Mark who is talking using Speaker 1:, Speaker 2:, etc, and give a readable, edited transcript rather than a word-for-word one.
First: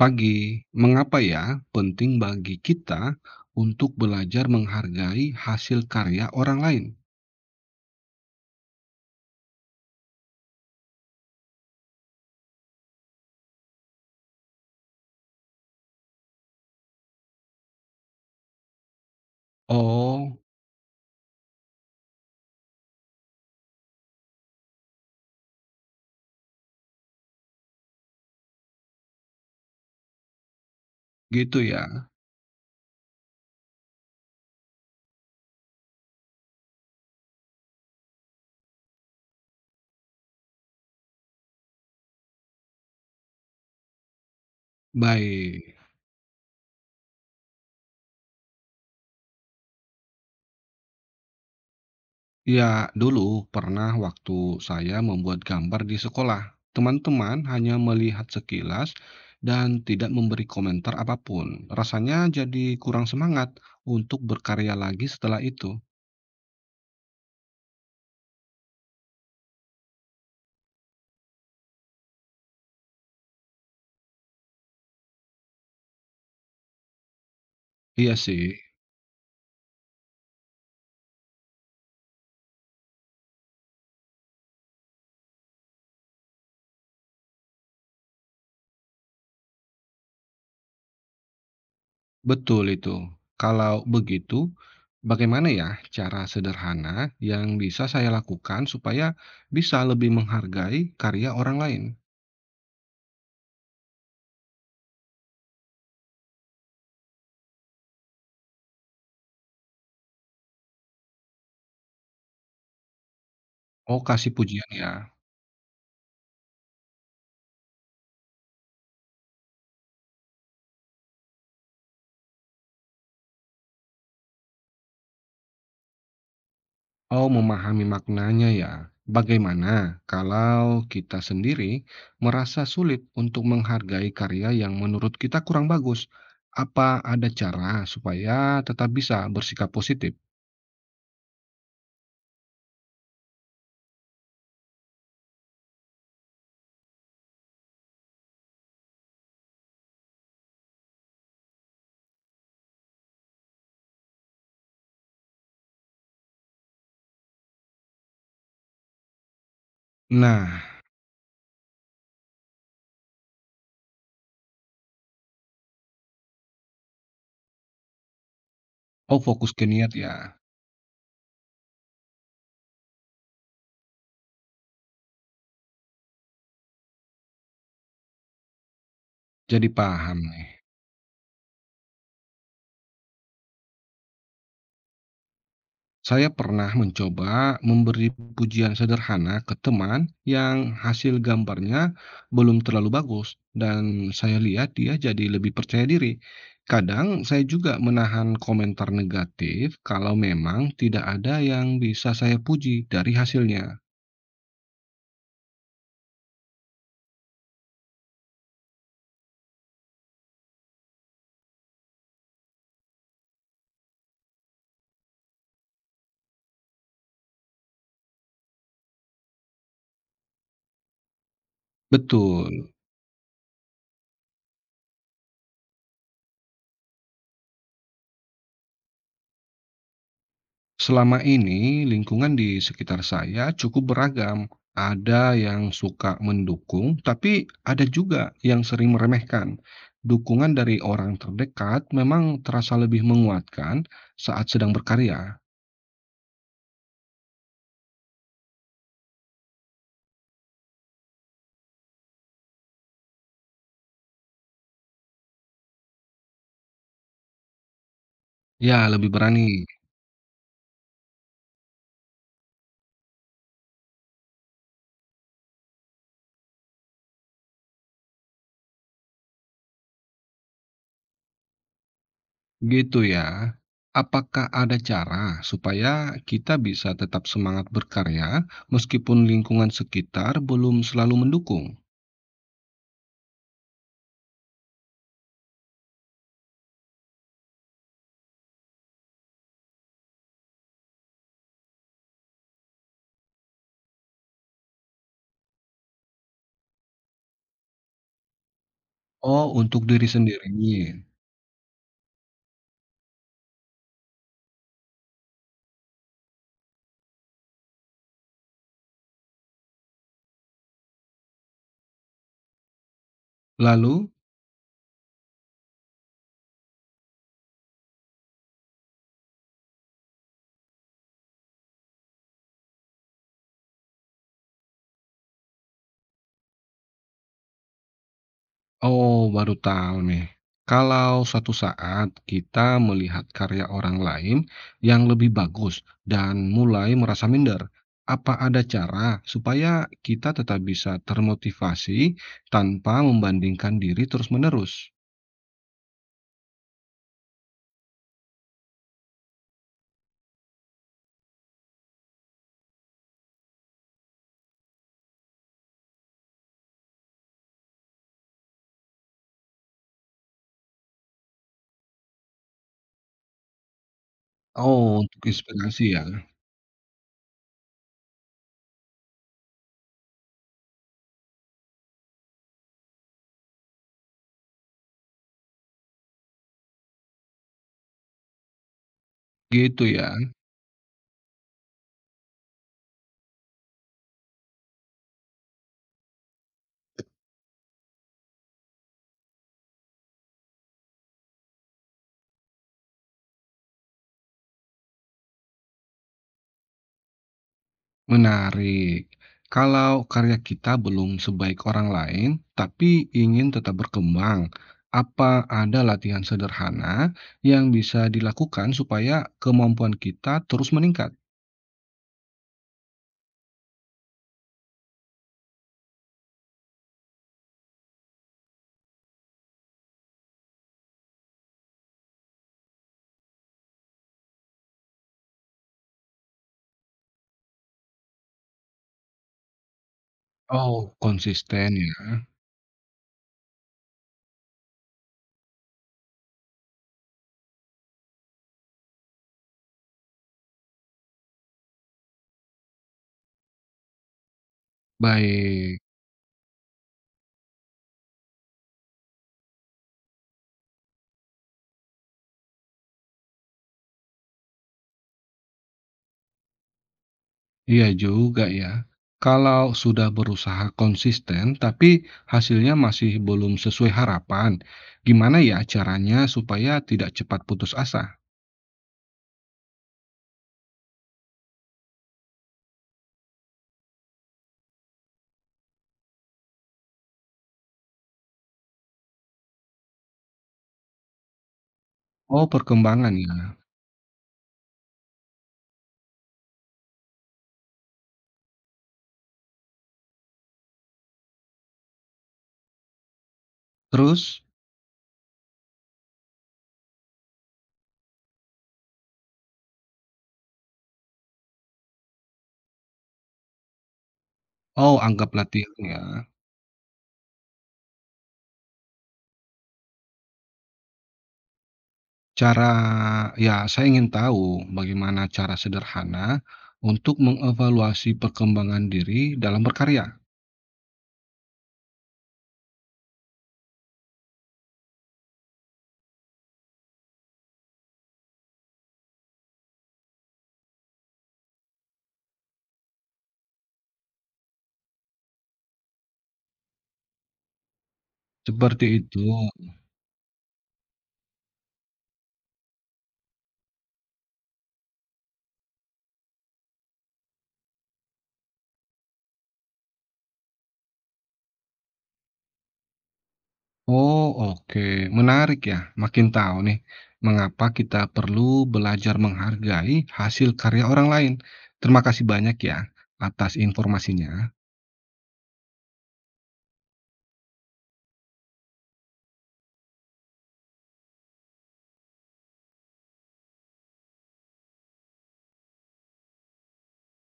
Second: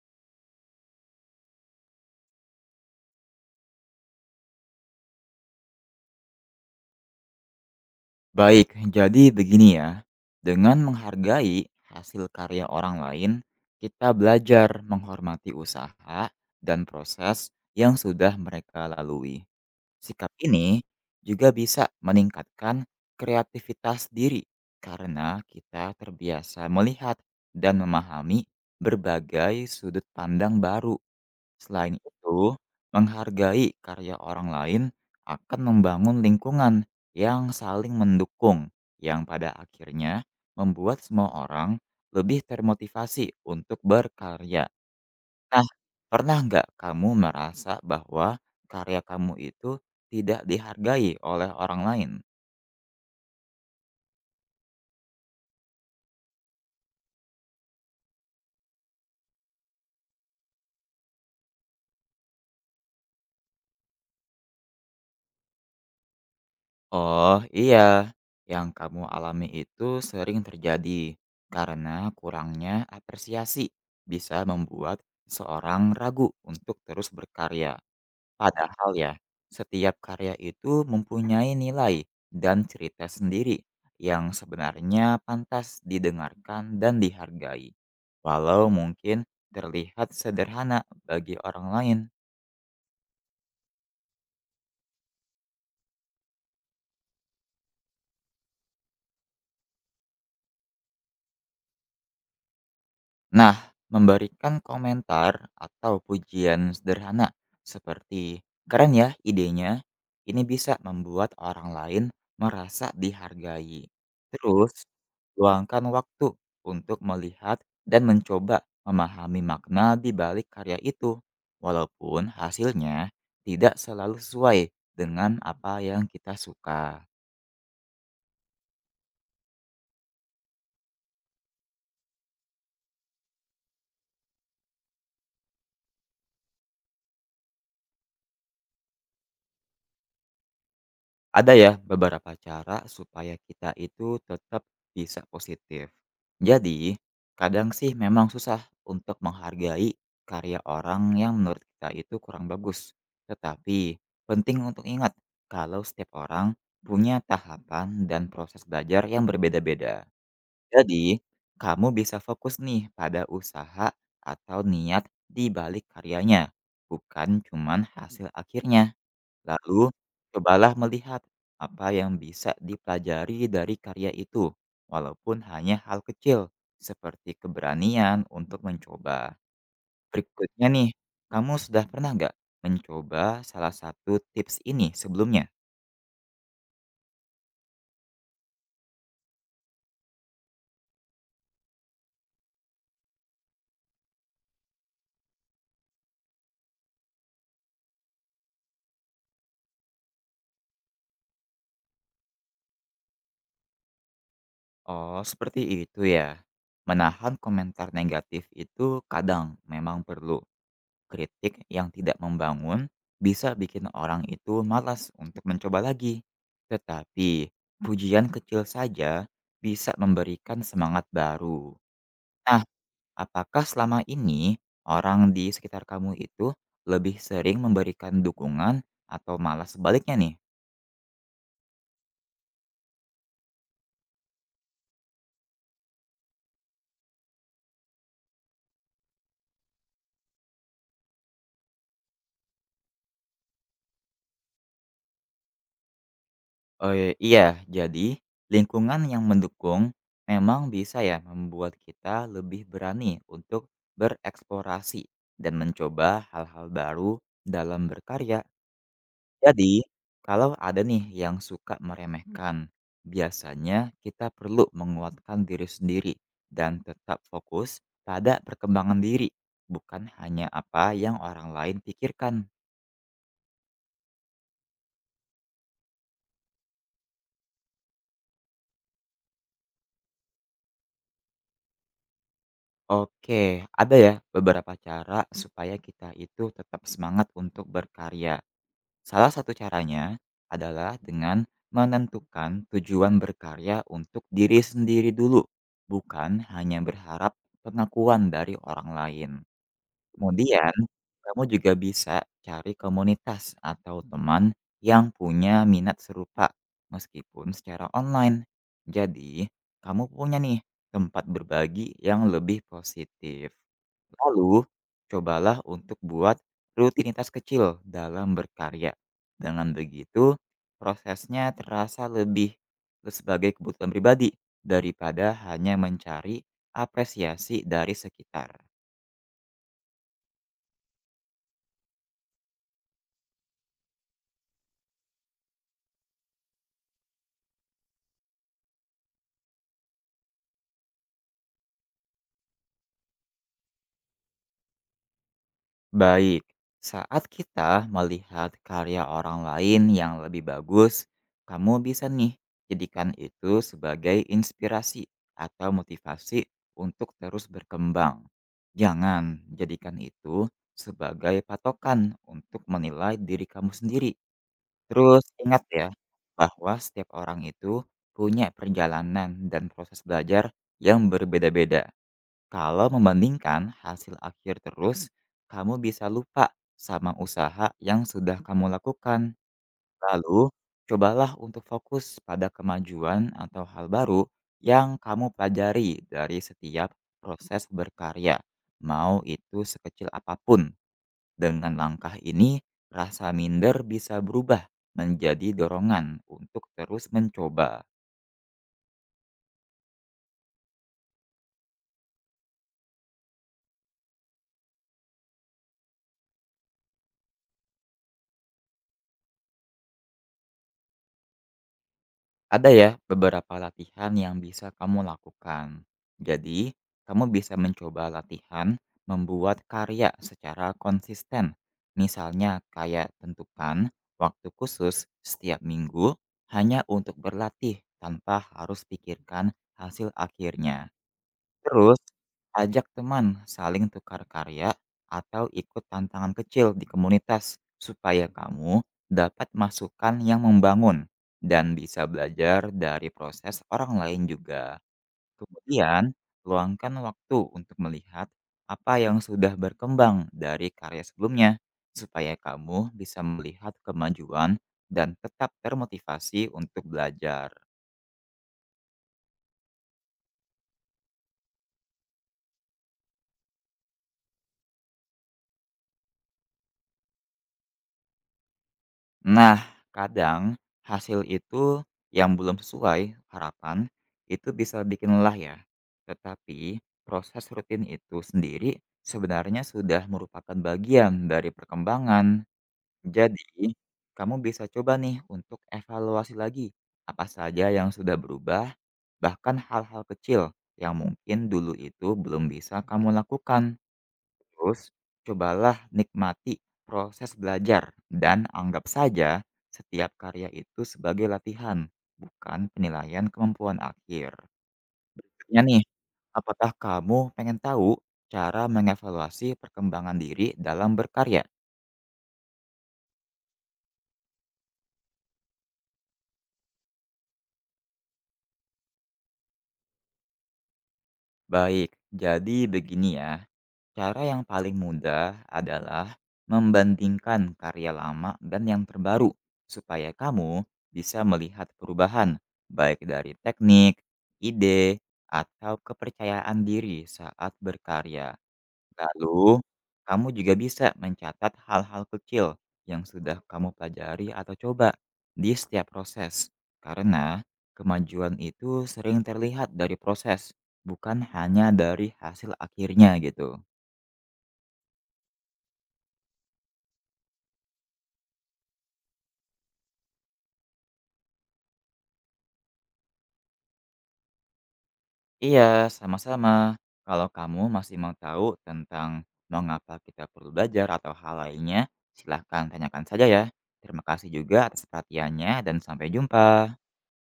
Speaker 1: Pagi, mengapa ya penting bagi kita untuk belajar menghargai hasil karya orang lain?
Speaker 2: Baik, jadi begini ya. Dengan menghargai hasil karya orang lain, kita belajar menghormati usaha dan proses yang sudah mereka lalui. Sikap
Speaker 1: Oh,
Speaker 2: ini juga bisa meningkatkan kreativitas diri karena kita terbiasa melihat dan memahami berbagai sudut pandang baru.
Speaker 1: gitu ya.
Speaker 2: Selain itu, menghargai karya orang lain akan membangun lingkungan yang saling mendukung, yang pada akhirnya membuat semua orang lebih termotivasi untuk berkarya. Nah,
Speaker 1: Baik.
Speaker 2: pernah nggak kamu merasa bahwa karya kamu itu tidak dihargai oleh orang lain?
Speaker 1: Ya, dulu pernah waktu saya membuat gambar di sekolah. Teman-teman hanya melihat sekilas dan tidak memberi komentar apapun. Rasanya jadi kurang semangat untuk berkarya lagi setelah itu.
Speaker 2: Oh, iya. Yang kamu alami itu sering terjadi karena kurangnya apresiasi bisa membuat seorang ragu untuk terus berkarya.
Speaker 1: Iya sih.
Speaker 2: Padahal ya, setiap karya itu mempunyai nilai dan cerita sendiri yang sebenarnya pantas didengarkan dan dihargai. Walau mungkin terlihat sederhana bagi orang lain.
Speaker 1: Betul itu. Kalau begitu, bagaimana ya cara sederhana yang bisa saya lakukan supaya bisa lebih menghargai karya orang lain?
Speaker 2: Nah, memberikan komentar atau pujian sederhana seperti "keren ya idenya", ini bisa membuat orang lain merasa dihargai.
Speaker 1: Oh, kasih pujian
Speaker 2: Terus,
Speaker 1: ya.
Speaker 2: luangkan waktu untuk melihat dan mencoba memahami makna di balik karya itu, walaupun hasilnya tidak selalu sesuai dengan apa yang kita suka.
Speaker 1: Oh, memahami maknanya ya. Bagaimana kalau kita sendiri merasa sulit untuk menghargai karya yang menurut kita kurang bagus? Apa ada cara supaya tetap bisa bersikap positif?
Speaker 2: Ada ya beberapa cara supaya kita itu tetap bisa positif. Jadi, kadang sih memang susah untuk menghargai karya orang yang menurut kita itu kurang bagus. Tetapi, penting untuk ingat kalau setiap orang punya tahapan dan proses belajar yang berbeda-beda.
Speaker 1: Nah,
Speaker 2: Jadi, kamu bisa fokus nih pada usaha atau niat di balik karyanya, bukan cuman hasil akhirnya.
Speaker 1: oh fokus ke
Speaker 2: Lalu,
Speaker 1: niat ya.
Speaker 2: cobalah melihat apa yang bisa dipelajari dari karya itu, walaupun hanya hal kecil, seperti keberanian untuk mencoba.
Speaker 1: Jadi paham nih.
Speaker 2: Berikutnya nih, kamu sudah pernah nggak mencoba salah satu tips ini sebelumnya?
Speaker 1: Saya pernah mencoba memberi pujian sederhana ke teman yang hasil gambarnya belum terlalu bagus, dan saya lihat dia jadi lebih percaya diri. Kadang saya juga menahan komentar negatif kalau memang tidak ada yang bisa saya puji dari hasilnya.
Speaker 2: Oh, seperti itu ya. Menahan komentar negatif itu kadang memang perlu. Kritik yang tidak membangun bisa bikin orang itu malas untuk mencoba lagi. Tetapi, pujian kecil saja bisa memberikan semangat baru. Nah,
Speaker 1: Betul.
Speaker 2: apakah selama ini orang di sekitar kamu itu lebih sering memberikan dukungan atau malah sebaliknya nih?
Speaker 1: Selama ini lingkungan di sekitar saya cukup beragam. Ada yang suka mendukung, tapi ada juga yang sering meremehkan. Dukungan dari orang terdekat memang terasa lebih menguatkan saat sedang berkarya.
Speaker 2: Iya, iya, jadi lingkungan yang mendukung memang bisa ya membuat kita lebih berani untuk bereksplorasi dan mencoba hal-hal baru dalam berkarya.
Speaker 1: Ya, lebih berani.
Speaker 2: Jadi, kalau ada nih yang suka meremehkan, biasanya kita perlu menguatkan diri sendiri dan tetap fokus pada perkembangan diri, bukan hanya apa yang orang lain pikirkan.
Speaker 1: Gitu ya. Apakah ada cara supaya kita bisa tetap semangat berkarya meskipun lingkungan sekitar belum selalu mendukung?
Speaker 2: Oke, ada ya beberapa cara supaya kita itu tetap semangat untuk berkarya. Salah satu caranya adalah dengan menentukan tujuan berkarya untuk diri sendiri dulu, bukan hanya berharap pengakuan dari orang lain.
Speaker 1: Oh, untuk diri
Speaker 2: Kemudian,
Speaker 1: sendiri.
Speaker 2: kamu juga bisa cari komunitas atau teman yang punya minat serupa, meskipun secara online. Jadi, kamu punya nih tempat berbagi yang lebih positif.
Speaker 1: Lalu?
Speaker 2: Lalu, cobalah untuk buat rutinitas kecil dalam berkarya. Dengan begitu, prosesnya terasa lebih sebagai kebutuhan pribadi daripada hanya mencari apresiasi dari sekitar.
Speaker 1: Oh, baru tahu nih. Kalau suatu saat kita melihat karya orang lain yang lebih bagus dan mulai merasa minder, apa ada cara supaya kita tetap bisa termotivasi tanpa membandingkan diri terus-menerus?
Speaker 2: Baik, saat kita melihat karya orang lain yang lebih bagus, kamu bisa nih jadikan itu sebagai inspirasi atau motivasi untuk terus berkembang. Jangan jadikan itu sebagai patokan untuk menilai diri kamu sendiri.
Speaker 1: Oh, untuk
Speaker 2: Terus ingat
Speaker 1: inspirasi
Speaker 2: ya,
Speaker 1: ya.
Speaker 2: bahwa setiap orang itu punya perjalanan dan proses belajar yang berbeda-beda. Kalau membandingkan hasil akhir terus, kamu bisa lupa sama usaha yang sudah kamu lakukan.
Speaker 1: Gitu ya.
Speaker 2: Lalu, cobalah untuk fokus pada kemajuan atau hal baru yang kamu pelajari dari setiap proses berkarya, mau itu sekecil apapun. Dengan langkah ini, rasa minder bisa berubah menjadi dorongan untuk terus mencoba.
Speaker 1: Menarik. Kalau karya kita belum sebaik orang lain, tapi ingin tetap berkembang, apa ada latihan sederhana yang bisa dilakukan supaya kemampuan kita terus meningkat?
Speaker 2: Ada ya beberapa latihan yang bisa kamu lakukan. Jadi, kamu bisa mencoba latihan membuat karya secara konsisten. Misalnya kayak tentukan waktu khusus setiap minggu hanya untuk berlatih tanpa harus pikirkan hasil akhirnya.
Speaker 1: Oh, konsisten
Speaker 2: Terus,
Speaker 1: ya.
Speaker 2: ajak teman saling tukar karya atau ikut tantangan kecil di komunitas supaya kamu dapat masukan yang membangun dan bisa belajar dari proses orang lain juga.
Speaker 1: Baik.
Speaker 2: Kemudian, luangkan waktu untuk melihat apa yang sudah berkembang dari karya sebelumnya supaya kamu bisa melihat kemajuan dan tetap termotivasi untuk belajar.
Speaker 1: Iya juga ya. Kalau sudah berusaha konsisten tapi hasilnya masih belum sesuai harapan, gimana ya caranya supaya tidak cepat putus asa?
Speaker 2: Nah, kadang hasil itu yang belum sesuai harapan itu bisa bikin lelah ya. Tetapi proses rutin itu sendiri sebenarnya sudah merupakan bagian dari
Speaker 1: Oh,
Speaker 2: perkembangan.
Speaker 1: perkembangan ya.
Speaker 2: Jadi, kamu bisa coba nih untuk evaluasi lagi apa saja yang sudah berubah, bahkan hal-hal kecil yang mungkin dulu itu belum bisa kamu lakukan.
Speaker 1: Terus?
Speaker 2: Terus, cobalah nikmati proses belajar dan anggap saja setiap karya itu sebagai latihan, bukan penilaian kemampuan akhir.
Speaker 1: Oh, anggap
Speaker 2: Ya
Speaker 1: latihan
Speaker 2: nih,
Speaker 1: ya.
Speaker 2: apakah kamu pengen tahu cara mengevaluasi perkembangan diri dalam berkarya?
Speaker 1: Cara ya saya ingin tahu bagaimana cara sederhana untuk mengevaluasi perkembangan diri dalam berkarya.
Speaker 2: Baik, jadi begini ya. Cara yang paling mudah adalah membandingkan karya lama dan yang terbaru, supaya kamu bisa melihat perubahan, baik dari teknik, ide, atau kepercayaan diri saat berkarya.
Speaker 1: Seperti itu.
Speaker 2: Lalu, kamu juga bisa mencatat hal-hal kecil yang sudah kamu pelajari atau coba di setiap proses, karena kemajuan itu sering terlihat dari proses, bukan hanya dari hasil akhirnya gitu.
Speaker 1: Oh, oke. Menarik ya. Makin tahu nih mengapa kita perlu belajar menghargai hasil karya orang lain. Terima kasih banyak ya atas informasinya.
Speaker 2: Iya, sama-sama. Kalau kamu masih mau tahu tentang mengapa kita perlu belajar atau hal lainnya, silahkan tanyakan saja ya. Terima kasih juga atas perhatiannya dan sampai jumpa.